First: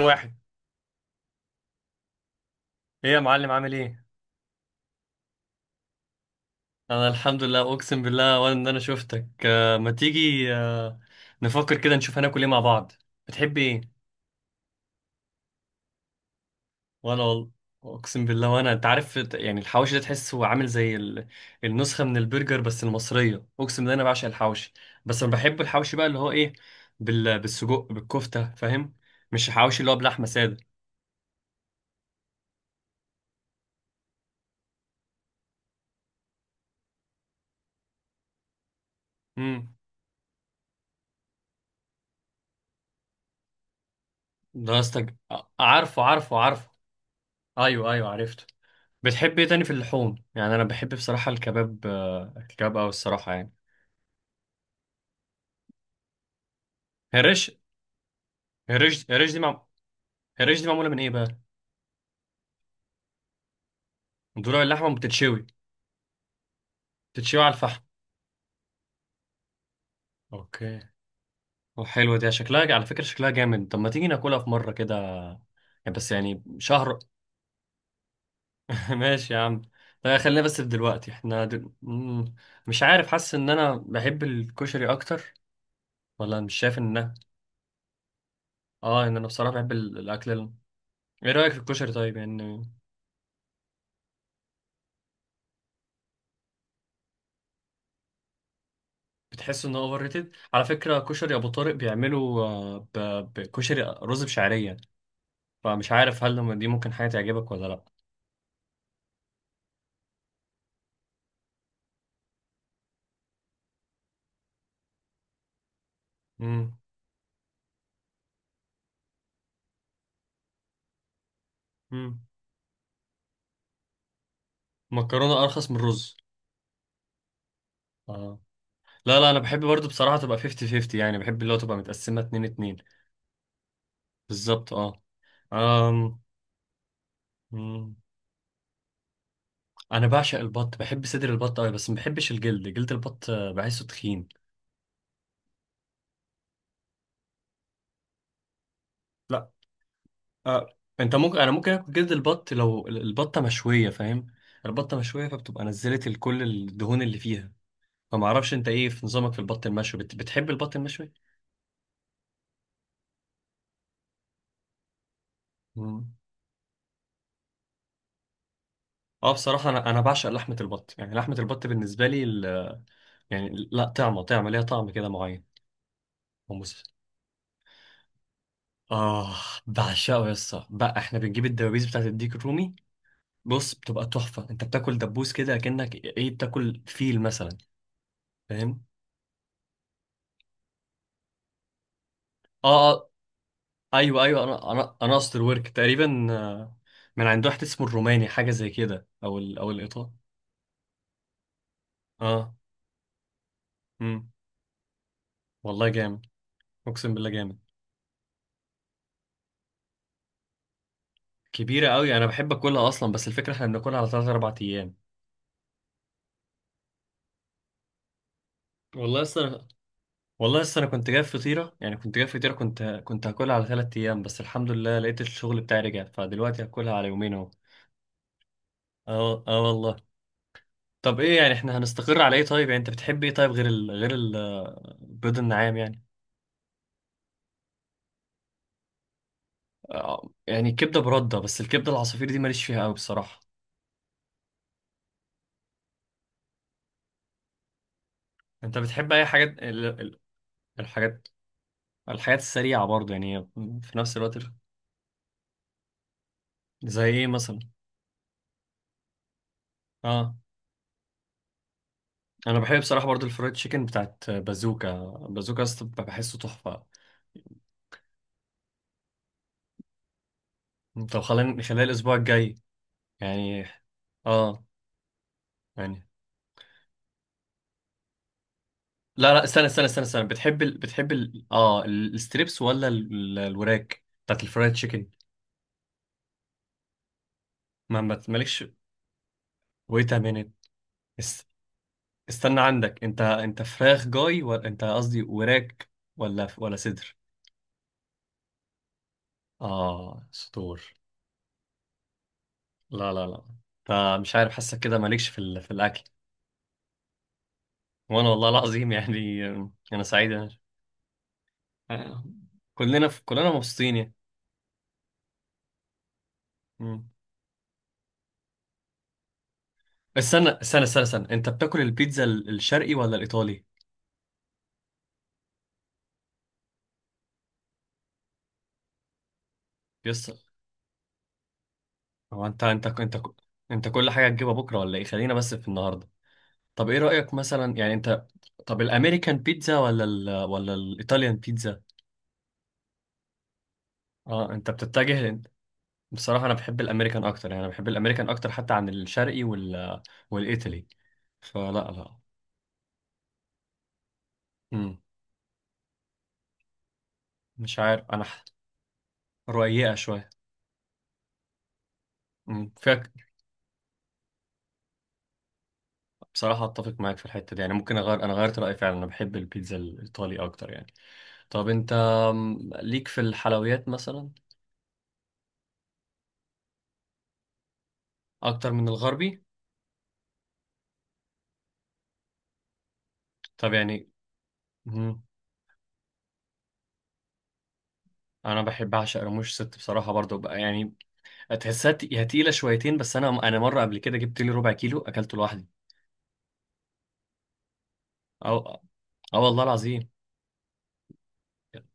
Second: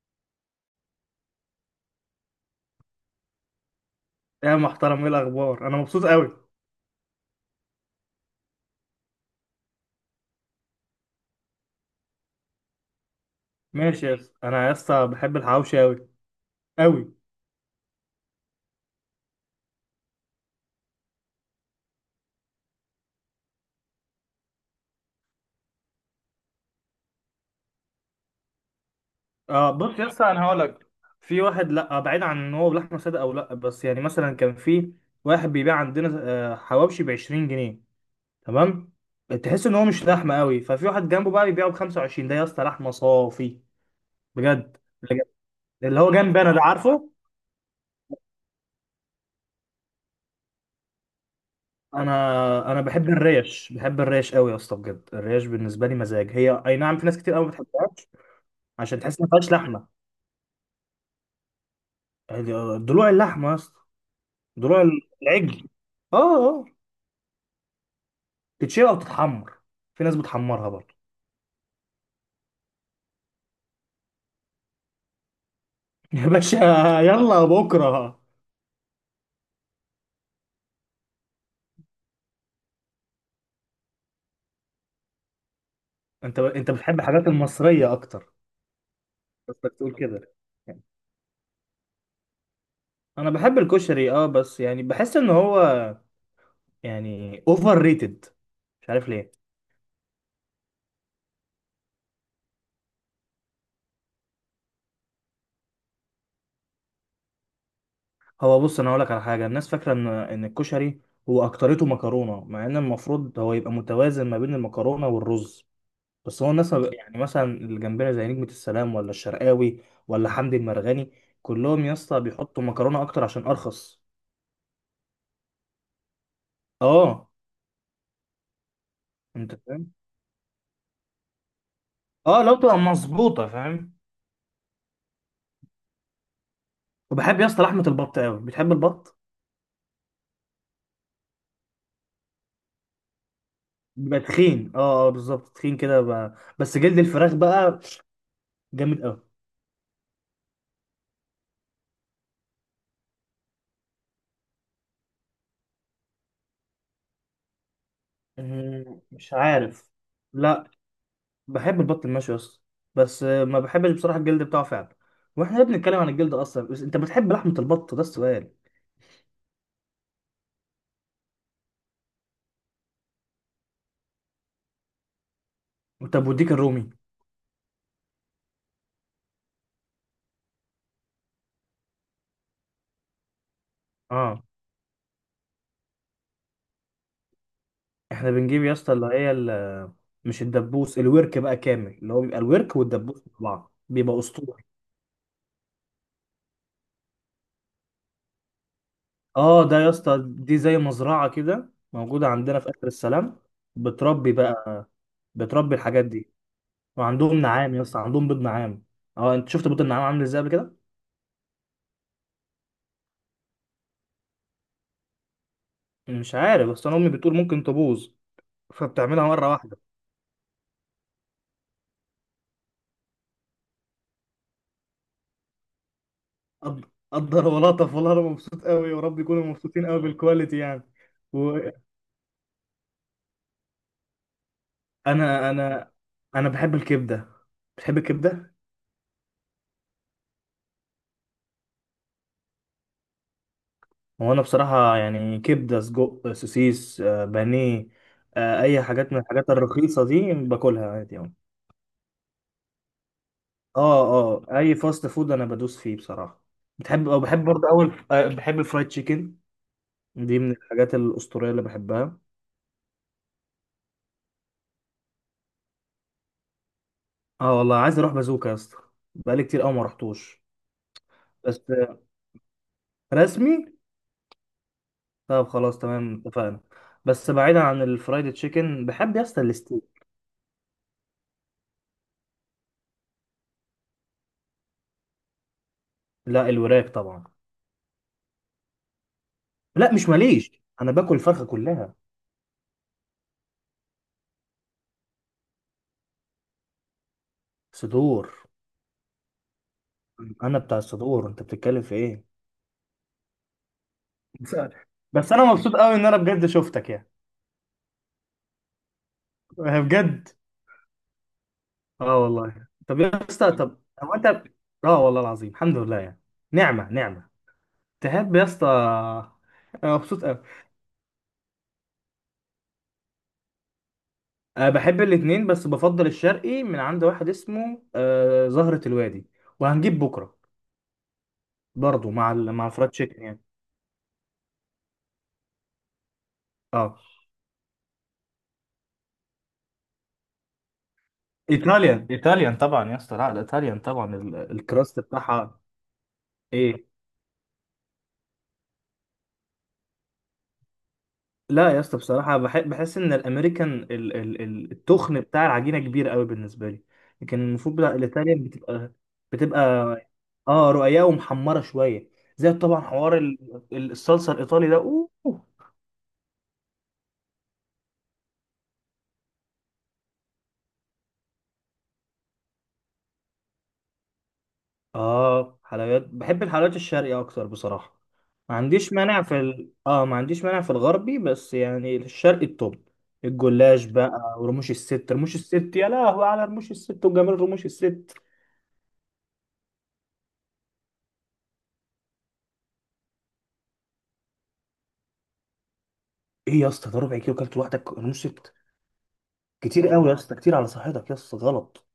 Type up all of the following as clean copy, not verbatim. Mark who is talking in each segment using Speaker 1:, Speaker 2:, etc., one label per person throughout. Speaker 1: واحد. ايه يا معلم، عامل ايه؟
Speaker 2: يا محترم، ايه الاخبار؟ انا مبسوط قوي.
Speaker 1: انا الحمد لله، اقسم بالله ولا ان انا شفتك. ما تيجي نفكر كده، نشوف هناكل ايه مع بعض. بتحب ايه؟
Speaker 2: ماشي يا اسطى، انا يا اسطى بحب الحواوشي قوي قوي.
Speaker 1: وانا والله، اقسم بالله. وانا انت عارف يعني، الحواشي ده تحسه عامل زي النسخه من البرجر بس المصريه. اقسم بالله انا بعشق الحواشي. بس انا بحب الحواشي بقى اللي هو ايه؟ بالسجق، بالكفته، فاهم؟ مش
Speaker 2: اه
Speaker 1: الحواشي اللي هو
Speaker 2: بص يا اسطى،
Speaker 1: بلحمه
Speaker 2: انا
Speaker 1: ساده.
Speaker 2: هقول لك. في واحد لا بعيد عن ان هو لحمه ساده او لا، بس يعني مثلا كان في واحد بيبيع عندنا حواوشي ب 20 جنيه. تمام. تحس
Speaker 1: امم
Speaker 2: ان هو مش لحمه قوي، ففي واحد جنبه بقى بيبيعه ب 25، ده يا اسطى لحمه صافي،
Speaker 1: ده
Speaker 2: بجد
Speaker 1: قصدك.
Speaker 2: بجد. اللي
Speaker 1: عارفه،
Speaker 2: هو
Speaker 1: عارفه،
Speaker 2: جنبي انا ده
Speaker 1: عارفه.
Speaker 2: عارفه.
Speaker 1: ايوه، ايوه، عرفته. بتحب ايه تاني في اللحوم؟ يعني انا بحب بصراحه الكباب،
Speaker 2: انا
Speaker 1: الكباب،
Speaker 2: انا
Speaker 1: او
Speaker 2: بحب
Speaker 1: الصراحه يعني.
Speaker 2: الريش، بحب الريش قوي يا اسطى، بجد الريش بالنسبه لي مزاج، هي اي نعم، في ناس
Speaker 1: هي
Speaker 2: كتير قوي
Speaker 1: الريش.
Speaker 2: ما بتحبهاش
Speaker 1: هي
Speaker 2: عشان
Speaker 1: الريش. هي
Speaker 2: تحس ان ما
Speaker 1: الريش دي
Speaker 2: فيهاش
Speaker 1: مع...
Speaker 2: لحمه.
Speaker 1: هي الريش دي معموله من ايه بقى؟
Speaker 2: ضلوع اللحمه يا اسطى،
Speaker 1: ضلوع
Speaker 2: ضلوع
Speaker 1: اللحمه بتتشوي
Speaker 2: العجل. اه. اه.
Speaker 1: بتتشوي على الفحم.
Speaker 2: تتشيل او تتحمر، في ناس بتحمرها
Speaker 1: اوكي.
Speaker 2: برضه.
Speaker 1: وحلوه دي، شكلها على فكره شكلها جامد. طب ما تيجي ناكلها في مره كده، يعني بس
Speaker 2: يا
Speaker 1: يعني
Speaker 2: باشا،
Speaker 1: شهر.
Speaker 2: يلا بكره.
Speaker 1: ماشي يا عم. لا، خلينا بس في دلوقتي، احنا دل... مم، مش عارف، حاسس ان انا بحب الكشري اكتر،
Speaker 2: انت
Speaker 1: ولا مش
Speaker 2: انت
Speaker 1: شايف
Speaker 2: بتحب
Speaker 1: ان...
Speaker 2: الحاجات المصريه اكتر،
Speaker 1: اه، ان انا بصراحه بحب
Speaker 2: قصدك تقول
Speaker 1: الاكل
Speaker 2: كده.
Speaker 1: ايه رايك في الكشري طيب يعني؟
Speaker 2: انا بحب الكشري اه، بس يعني بحس ان هو يعني اوفر ريتد، مش عارف ليه.
Speaker 1: بتحس انه اوفر ريتد؟ على فكره كشري ابو طارق بيعملوا بكشري رز بشعريه، فمش عارف هل لما دي ممكن حاجه تعجبك ولا لا.
Speaker 2: هو بص، انا هقول لك على حاجه. الناس فاكره ان الكشري هو اكترته مكرونه، مع ان المفروض هو يبقى متوازن ما بين المكرونه والرز، بس هو الناس
Speaker 1: امم
Speaker 2: ما بق- يعني مثلا اللي جنبنا زي نجمة السلام ولا الشرقاوي ولا حمدي المرغني، كلهم يا اسطى
Speaker 1: امم
Speaker 2: بيحطوا مكرونة أكتر عشان أرخص.
Speaker 1: مكرونه ارخص من الرز.
Speaker 2: اه.
Speaker 1: اه. لا لا، انا
Speaker 2: أنت
Speaker 1: بحب
Speaker 2: فاهم؟
Speaker 1: برضو بصراحه تبقى 50 50، يعني بحب اللي هو تبقى متقسمه
Speaker 2: اه،
Speaker 1: 2
Speaker 2: لو
Speaker 1: 2.
Speaker 2: تبقى مظبوطة فاهم.
Speaker 1: بالظبط اه. أم.
Speaker 2: وبحب يا اسطى لحمة
Speaker 1: مم.
Speaker 2: البط أوي، بتحب البط؟
Speaker 1: انا بعشق البط، بحب صدر البط قوي، بس ما بحبش الجلد. جلد البط بحسه
Speaker 2: بيبقى
Speaker 1: تخين.
Speaker 2: تخين، اه اه بالظبط، تخين كده بقى. بس جلد الفراخ بقى جامد أوي.
Speaker 1: لا. آه. انت ممكن، انا ممكن اكل جلد البط لو البطه مشويه، فاهم؟ البطه مشويه فبتبقى نزلت كل الدهون اللي فيها، فما اعرفش انت ايه في نظامك
Speaker 2: مش
Speaker 1: في البط
Speaker 2: عارف.
Speaker 1: المشوي، بتحب
Speaker 2: لا،
Speaker 1: البط المشوي؟
Speaker 2: بحب البط المشوي يا اسطى، بس ما بحبش بصراحة الجلد بتاعه فعلا. واحنا ليه بنتكلم عن
Speaker 1: مم.
Speaker 2: الجلد أصلا؟ بس أنت بتحب لحمة البط، ده السؤال.
Speaker 1: اه بصراحه، انا بعشق لحمه البط، يعني لحمه البط بالنسبه لي يعني لا، طعمه ليها طعم كده معين.
Speaker 2: طب وديك
Speaker 1: ومس...
Speaker 2: الرومي؟
Speaker 1: اه، بعشقه يا اسطى. بقى احنا بنجيب الدبابيس بتاعت الديك الرومي. بص بتبقى
Speaker 2: اه.
Speaker 1: تحفه، انت بتاكل دبوس كده كأنك ايه، بتاكل فيل مثلا،
Speaker 2: احنا بنجيب يا
Speaker 1: فاهم؟
Speaker 2: اسطى اللي هي مش الدبوس، الورك بقى كامل، اللي هو بيبقى
Speaker 1: اه.
Speaker 2: الورك والدبوس مع بعض بيبقى
Speaker 1: ايوه، ايوه،
Speaker 2: اسطوري.
Speaker 1: انا اصل ورك تقريبا من عند واحد اسمه الروماني حاجه زي كده، او ال
Speaker 2: اه،
Speaker 1: او
Speaker 2: ده يا
Speaker 1: الايطالي.
Speaker 2: اسطى دي زي مزرعه كده موجوده
Speaker 1: اه.
Speaker 2: عندنا في اخر السلام،
Speaker 1: امم
Speaker 2: بتربي بقى، بتربي
Speaker 1: والله
Speaker 2: الحاجات
Speaker 1: جامد،
Speaker 2: دي.
Speaker 1: اقسم بالله
Speaker 2: وعندهم
Speaker 1: جامد.
Speaker 2: نعام يا اسطى، عندهم بيض نعام. اه، انت شفت بيض النعام عامل ازاي قبل كده؟
Speaker 1: كبيره قوي، انا بحب اكلها اصلا، بس الفكره احنا بناكلها على 3 4 ايام.
Speaker 2: مش عارف، بس انا امي بتقول ممكن تبوظ،
Speaker 1: والله
Speaker 2: فبتعملها مره
Speaker 1: اصلا،
Speaker 2: واحده.
Speaker 1: والله اصلا انا كنت جايب فطيره، يعني كنت جايب فطيره، كنت هاكلها على 3 ايام. بس الحمد لله لقيت الشغل بتاعي رجع، فدلوقتي
Speaker 2: قد-
Speaker 1: هاكلها على يومين
Speaker 2: قدر
Speaker 1: اهو.
Speaker 2: ولطف، والله انا مبسوط قوي، ورب
Speaker 1: اه
Speaker 2: يكونوا
Speaker 1: اه
Speaker 2: مبسوطين
Speaker 1: والله.
Speaker 2: قوي بالكواليتي يعني.
Speaker 1: طب ايه يعني،
Speaker 2: وانا،
Speaker 1: احنا هنستقر على ايه طيب؟ يعني انت بتحب ايه طيب غير غير البيض
Speaker 2: انا
Speaker 1: النعام يعني؟
Speaker 2: انا بحب الكبده. بتحب الكبده؟
Speaker 1: يعني كبدة برده، بس الكبدة العصافير دي ماليش فيها قوي بصراحة.
Speaker 2: هو انا بصراحه يعني كبده، سجق، سوسيس، بانيه،
Speaker 1: انت
Speaker 2: اي
Speaker 1: بتحب
Speaker 2: حاجات من
Speaker 1: اي حاجات
Speaker 2: الحاجات الرخيصه دي باكلها عادي
Speaker 1: الحاجات
Speaker 2: يعني.
Speaker 1: الحاجات السريعة برضه، يعني في
Speaker 2: اه.
Speaker 1: نفس الوقت
Speaker 2: اه، اي فاست فود انا بدوس فيه بصراحه.
Speaker 1: زي
Speaker 2: بتحب او
Speaker 1: ايه
Speaker 2: بحب
Speaker 1: مثلا؟
Speaker 2: برضه اول، بحب الفرايد تشيكن،
Speaker 1: اه.
Speaker 2: دي من الحاجات الاسطوريه اللي بحبها.
Speaker 1: انا بحب بصراحة برضه الفرايد تشيكن بتاعت بازوكا. بازوكا يا اسطى بحسه تحفة.
Speaker 2: اه والله، عايز اروح بازوكا يا اسطى، بقالي كتير قوي ما رحتوش.
Speaker 1: طب خلينا
Speaker 2: بس
Speaker 1: نخليها الاسبوع الجاي
Speaker 2: رسمي.
Speaker 1: يعني. اه
Speaker 2: طب خلاص،
Speaker 1: يعني.
Speaker 2: تمام، اتفقنا. بس بعيدا عن الفرايد تشيكن، بحب يا
Speaker 1: لا
Speaker 2: اسطى
Speaker 1: لا، استنى استنى
Speaker 2: الستيك.
Speaker 1: استنى استنى، بتحب اه الستريبس، ولا الوراك بتاعت الفرايد تشيكن؟
Speaker 2: لا، الوراك طبعا.
Speaker 1: مالكش.
Speaker 2: لا مش
Speaker 1: ويت ا
Speaker 2: ماليش،
Speaker 1: مينيت.
Speaker 2: انا باكل الفرخه كلها.
Speaker 1: استنى عندك، انت فراخ جاي ولا انت، قصدي وراك ولا صدر؟
Speaker 2: صدور.
Speaker 1: اه،
Speaker 2: انا بتاع
Speaker 1: صدور.
Speaker 2: الصدور، انت بتتكلم في ايه؟
Speaker 1: لا لا لا، انت مش عارف،
Speaker 2: مش عارف.
Speaker 1: حاسك كده مالكش
Speaker 2: بس
Speaker 1: في
Speaker 2: انا
Speaker 1: في
Speaker 2: مبسوط قوي
Speaker 1: الاكل.
Speaker 2: ان انا بجد شفتك يعني،
Speaker 1: وانا والله العظيم يعني. انا
Speaker 2: بجد.
Speaker 1: سعيد، انا
Speaker 2: اه
Speaker 1: آه،
Speaker 2: والله، طب
Speaker 1: كلنا
Speaker 2: يا
Speaker 1: كلنا
Speaker 2: اسطى طب
Speaker 1: مبسوطين يعني.
Speaker 2: هو انت، اه والله العظيم الحمد لله يعني، نعمه
Speaker 1: مم.
Speaker 2: نعمه. تحب يا اسطى، انا مبسوط قوي.
Speaker 1: استنى استنى استنى استنى، انت بتاكل البيتزا الشرقي ولا الايطالي؟
Speaker 2: أه بحب الاتنين، بس بفضل الشرقي من عند واحد اسمه أه زهرة الوادي، وهنجيب
Speaker 1: يس.
Speaker 2: بكره برضو مع
Speaker 1: هو انت،
Speaker 2: مع
Speaker 1: انت
Speaker 2: الفرايد
Speaker 1: انت
Speaker 2: تشيكن يعني.
Speaker 1: انت كل حاجه هتجيبها بكره ولا ايه؟ خلينا بس في النهارده. طب ايه
Speaker 2: اه.
Speaker 1: رايك مثلا يعني انت؟ طب الامريكان بيتزا ولا ولا الايطاليان بيتزا؟
Speaker 2: ايطاليان، ايطاليان طبعا يا اسطى، لا الايطاليان طبعا
Speaker 1: اه انت
Speaker 2: الكراست
Speaker 1: بتتجه.
Speaker 2: بتاعها
Speaker 1: بصراحة انا بحب
Speaker 2: ايه.
Speaker 1: الامريكان اكتر، يعني انا بحب الامريكان اكتر حتى عن الشرقي والايطالي.
Speaker 2: لا
Speaker 1: فلا
Speaker 2: يا اسطى
Speaker 1: لا.
Speaker 2: بصراحة بحس إن الأمريكان
Speaker 1: امم
Speaker 2: التخن بتاع العجينة كبير قوي بالنسبة لي، لكن المفروض
Speaker 1: مش
Speaker 2: بتاع
Speaker 1: عارف انا
Speaker 2: الإيطاليان بتبقى، بتبقى
Speaker 1: رقيقة شوية.
Speaker 2: اه رقيقة ومحمرة شوية، زي طبعا
Speaker 1: فيك
Speaker 2: حوار الصلصة الإيطالي ده أوه.
Speaker 1: بصراحة. اتفق معاك في الحتة دي يعني، ممكن اغير، انا غيرت رأيي فعلا، انا بحب البيتزا الايطالي اكتر يعني. طب انت ليك في الحلويات مثلا؟
Speaker 2: اه، حلويات، بحب الحلويات الشرقية أكتر بصراحة. ما
Speaker 1: اكتر من
Speaker 2: عنديش مانع في
Speaker 1: الغربي.
Speaker 2: اه ما عنديش مانع في الغربي، بس يعني الشرقي التوب،
Speaker 1: طب
Speaker 2: الجلاش
Speaker 1: يعني.
Speaker 2: بقى ورموش الست،
Speaker 1: امم
Speaker 2: رموش الست، يا لهوي على رموش الست وجمال رموش الست.
Speaker 1: انا بحب، اعشق رموش ست بصراحة برضو بقى يعني، تحسها تقيلة شويتين، بس انا مرة قبل كده جبت لي ربع كيلو اكلته لوحدي.
Speaker 2: ايه يا اسطى، ده ربع كيلو كلت لوحدك رموش ست؟
Speaker 1: اه. اه والله
Speaker 2: كتير قوي
Speaker 1: العظيم.
Speaker 2: يا اسطى، كتير على صحتك يا اسطى، غلط.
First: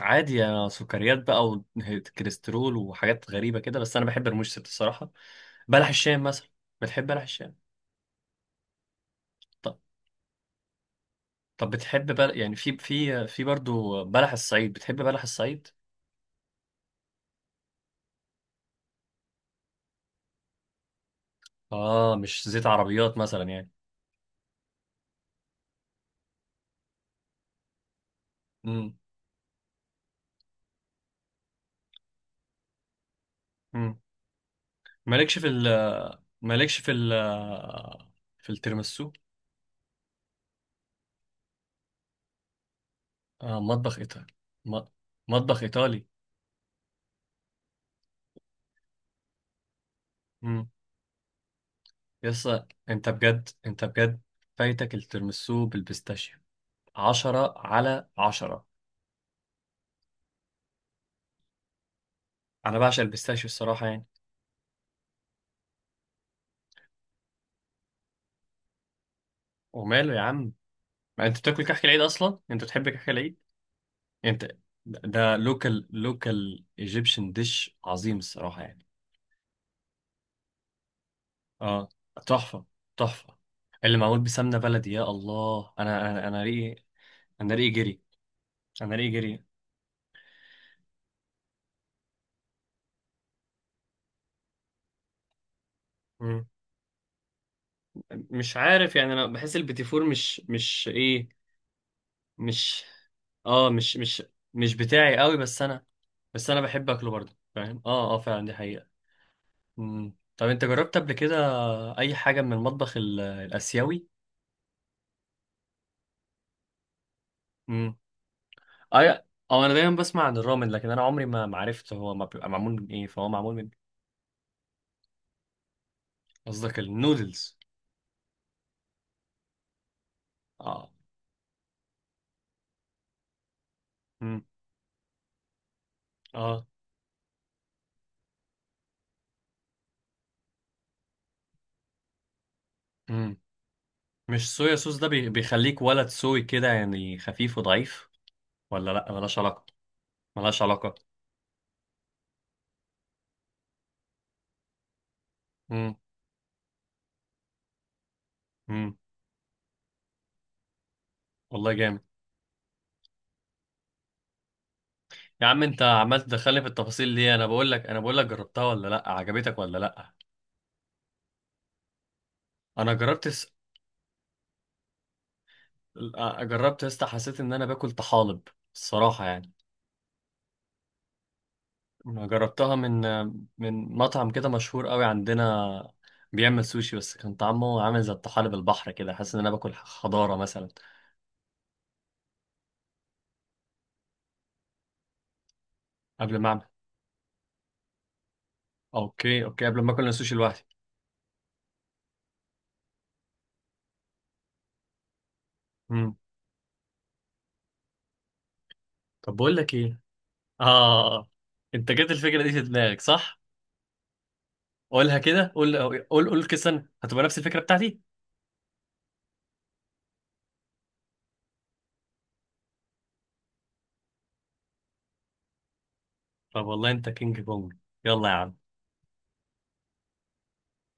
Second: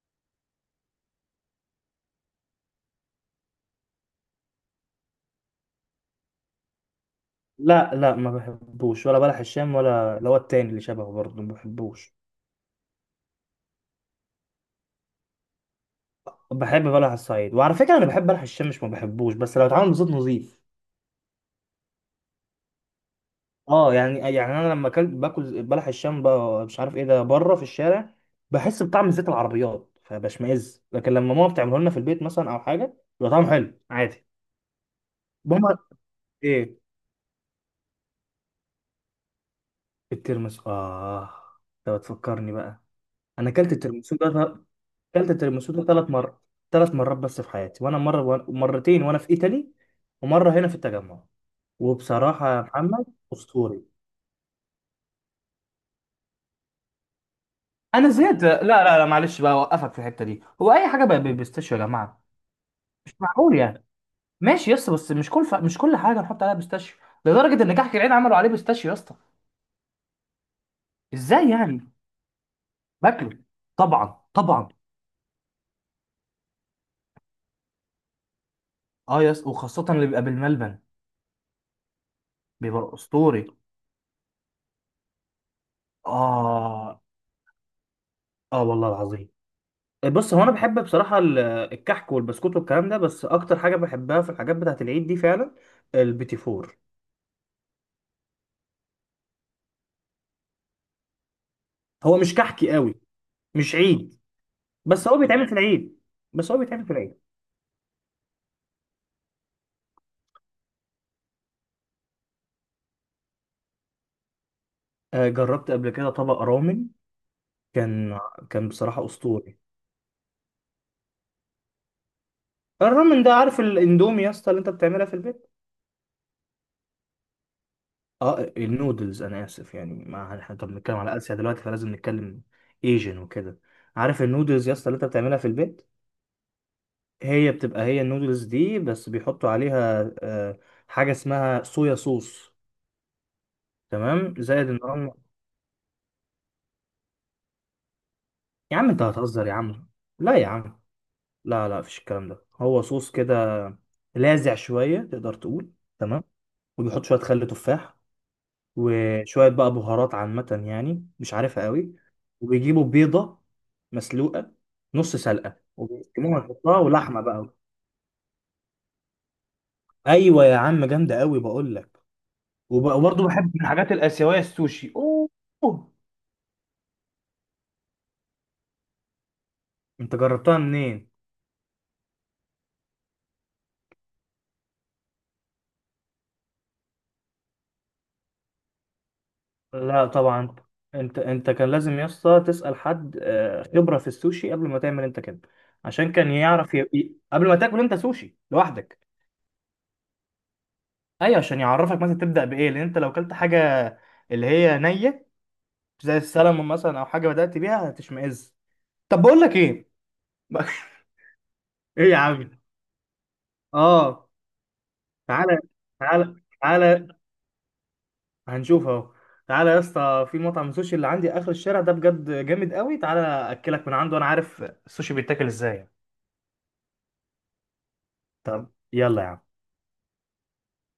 Speaker 1: عادي، يا سكريات بقى وكوليسترول وحاجات غريبه كده، بس انا بحب المشطه الصراحه. بلح الشام مثلا، بتحب بلح الشام؟
Speaker 2: لا لا، ما بحبوش ولا بلح الشام،
Speaker 1: طب،
Speaker 2: ولا اللي هو التاني اللي شبهه برضه ما
Speaker 1: طب بتحب
Speaker 2: بحبوش.
Speaker 1: يعني في برضو بلح الصعيد، بتحب بلح الصعيد؟
Speaker 2: بحب بلح الصعيد، وعلى فكره انا بحب بلح الشام، مش ما بحبوش، بس لو اتعمل بزيت نظيف.
Speaker 1: اه، مش زيت عربيات مثلا يعني.
Speaker 2: اه يعني، يعني انا لما اكلت باكل بلح الشام بقى مش عارف ايه ده بره في الشارع، بحس
Speaker 1: امم
Speaker 2: بطعم زيت العربيات فبشمئز، لكن لما ماما بتعمله لنا في البيت مثلا او حاجه بيبقى طعمه حلو
Speaker 1: امم
Speaker 2: عادي.
Speaker 1: مالكش في
Speaker 2: ماما.
Speaker 1: ال مالكش
Speaker 2: ايه؟
Speaker 1: في ال في التيراميسو.
Speaker 2: الترمس، اه. انت بتفكرني بقى، انا اكلت
Speaker 1: مطبخ
Speaker 2: الترمس
Speaker 1: ايطالي.
Speaker 2: ده،
Speaker 1: م-
Speaker 2: اكلت
Speaker 1: مطبخ
Speaker 2: التيراميسو
Speaker 1: ايطالي.
Speaker 2: 3 مرات، 3 مرات بس في حياتي، وانا مره، مرتين وانا في ايطالي، ومره هنا
Speaker 1: امم
Speaker 2: في التجمع.
Speaker 1: يس.
Speaker 2: وبصراحه يا محمد،
Speaker 1: انت بجد، انت
Speaker 2: اسطوري.
Speaker 1: بجد، فايتك التيراميسو بالبيستاشيو، عشرة على
Speaker 2: انا زهقت، لا
Speaker 1: عشرة.
Speaker 2: لا لا معلش بقى، اوقفك في الحته دي. هو اي حاجه بقى بيستاشيو يا جماعه؟
Speaker 1: أنا بعشق
Speaker 2: مش
Speaker 1: البيستاشيو
Speaker 2: معقول يعني.
Speaker 1: الصراحة يعني.
Speaker 2: ماشي يا اسطى، بس مش كل مش كل حاجه نحط عليها بيستاشيو، لدرجه ان كحك العين عملوا عليه بيستاشيو يا اسطى.
Speaker 1: وماله يا عم؟ ما أنت
Speaker 2: ازاي
Speaker 1: بتاكل كحك
Speaker 2: يعني؟
Speaker 1: العيد أصلا، أنت بتحب كحك
Speaker 2: باكله،
Speaker 1: العيد؟
Speaker 2: طبعا
Speaker 1: أنت،
Speaker 2: طبعا.
Speaker 1: ده لوكال، لوكال ايجيبشن ديش، عظيم الصراحة يعني.
Speaker 2: اه يا اسطى وخاصه اللي بيبقى بالملبن،
Speaker 1: أه، تحفة.
Speaker 2: بيبقى
Speaker 1: تحفة.
Speaker 2: اسطوري.
Speaker 1: اللي معمول بسمنة بلدي، يا الله، أنا ريقي،
Speaker 2: اه.
Speaker 1: أنا ريقي جري.
Speaker 2: اه والله
Speaker 1: أنا ريقي
Speaker 2: العظيم.
Speaker 1: جري.
Speaker 2: بص، هو انا بحب بصراحه الكحك والبسكوت والكلام ده، بس اكتر حاجه بحبها في الحاجات بتاعه العيد دي فعلا، البيتي
Speaker 1: مم.
Speaker 2: فور.
Speaker 1: مش عارف يعني، أنا بحس البيتي فور مش إيه،
Speaker 2: هو مش كحكي
Speaker 1: مش
Speaker 2: قوي،
Speaker 1: أه
Speaker 2: مش
Speaker 1: مش
Speaker 2: عيد،
Speaker 1: مش مش
Speaker 2: بس
Speaker 1: بتاعي
Speaker 2: هو
Speaker 1: قوي،
Speaker 2: بيتعمل في
Speaker 1: بس أنا،
Speaker 2: العيد
Speaker 1: بس
Speaker 2: بس هو
Speaker 1: أنا
Speaker 2: بيتعمل
Speaker 1: بحب
Speaker 2: في
Speaker 1: أكله
Speaker 2: العيد.
Speaker 1: برضه، فاهم؟ أه أه فعلا، دي حقيقة. طب انت جربت قبل كده اي حاجه من المطبخ الاسيوي؟
Speaker 2: جربت قبل كده طبق رامن.
Speaker 1: امم
Speaker 2: كان، كان بصراحه
Speaker 1: اي.
Speaker 2: اسطوري.
Speaker 1: او انا دايما بسمع عن الرامن، لكن انا عمري ما عرفت هو ما بيبقى معمول من ايه،
Speaker 2: الرامن
Speaker 1: فهو
Speaker 2: ده،
Speaker 1: معمول
Speaker 2: عارف
Speaker 1: من؟
Speaker 2: الاندومي يا اسطى اللي انت بتعملها في البيت.
Speaker 1: قصدك النودلز.
Speaker 2: اه النودلز، انا اسف يعني، ما احنا طب
Speaker 1: اه.
Speaker 2: بنتكلم على اسيا دلوقتي فلازم نتكلم ايجن وكده. عارف
Speaker 1: امم
Speaker 2: النودلز يا اسطى اللي انت بتعملها في البيت،
Speaker 1: اه.
Speaker 2: هي بتبقى هي النودلز دي، بس بيحطوا عليها حاجة اسمها صويا صوص،
Speaker 1: امم
Speaker 2: تمام،
Speaker 1: مش
Speaker 2: زائد
Speaker 1: صويا
Speaker 2: ان
Speaker 1: صوص ده
Speaker 2: هم.
Speaker 1: بيخليك ولد سوي كده يعني، خفيف وضعيف؟
Speaker 2: يا عم
Speaker 1: ولا
Speaker 2: انت
Speaker 1: لا، ملهاش
Speaker 2: هتهزر يا
Speaker 1: علاقه.
Speaker 2: عم، لا يا
Speaker 1: ملهاش
Speaker 2: عم،
Speaker 1: علاقه.
Speaker 2: لا لا مفيش الكلام ده، هو صوص كده لاذع شوية تقدر تقول،
Speaker 1: امم
Speaker 2: تمام. وبيحط شوية خل تفاح،
Speaker 1: امم
Speaker 2: وشوية بقى بهارات عامة يعني مش عارفها
Speaker 1: والله
Speaker 2: قوي.
Speaker 1: جامد.
Speaker 2: وبيجيبوا بيضة مسلوقة نص
Speaker 1: يا
Speaker 2: سلقة،
Speaker 1: عم، انت عمال
Speaker 2: وبيسلقوها،
Speaker 1: تدخلني في
Speaker 2: يحطها
Speaker 1: التفاصيل
Speaker 2: ولحمة
Speaker 1: ليه؟ انا
Speaker 2: بقى.
Speaker 1: بقول لك انا بقول لك جربتها ولا لا، عجبتك ولا لا؟
Speaker 2: ايوه يا عم، جامدة قوي بقول لك.
Speaker 1: انا
Speaker 2: وبرضه
Speaker 1: جربت.
Speaker 2: بحب من الحاجات الآسيوية السوشي، أوه. أوه.
Speaker 1: لا، جربت يا اسطى، حسيت ان انا باكل طحالب الصراحه يعني.
Speaker 2: انت جربتها منين؟
Speaker 1: ما جربتها من مطعم كده مشهور قوي عندنا، بيعمل سوشي، بس كان طعمه عامل زي الطحالب البحر كده، حاسس ان انا باكل
Speaker 2: لا
Speaker 1: خضاره
Speaker 2: طبعا.
Speaker 1: مثلا.
Speaker 2: انت، انت كان لازم يا اسطى تسأل حد خبرة في السوشي قبل ما تعمل انت كده، عشان كان
Speaker 1: قبل ما اعمل.
Speaker 2: يعرف قبل ما تاكل انت سوشي لوحدك.
Speaker 1: اوكي اوكي، قبل ما اكل السوشي لوحدي.
Speaker 2: ايوه، عشان يعرفك مثلا تبدأ بايه، لان انت لو كلت حاجة اللي هي نية
Speaker 1: امم
Speaker 2: زي السلمون مثلا او حاجة بدأت بيها هتشمئز. طب
Speaker 1: طب
Speaker 2: بقول
Speaker 1: بقول
Speaker 2: لك
Speaker 1: لك
Speaker 2: ايه؟
Speaker 1: ايه؟ اه. انت
Speaker 2: إيه
Speaker 1: جت
Speaker 2: يا
Speaker 1: الفكره دي
Speaker 2: عم؟
Speaker 1: في دماغك صح؟
Speaker 2: اه.
Speaker 1: قولها كده،
Speaker 2: تعالى
Speaker 1: قول. قول،
Speaker 2: تعالى
Speaker 1: قول كده، سنه
Speaker 2: تعالى،
Speaker 1: هتبقى نفس الفكره بتاعتي.
Speaker 2: هنشوف اهو. تعالى يا اسطى، في مطعم سوشي اللي عندي اخر الشارع ده بجد جامد قوي، تعالى اكلك من عنده، انا عارف السوشي بيتاكل ازاي.
Speaker 1: طب والله انت كينج كونج. يلا يا عم.
Speaker 2: طب يلا يا عم.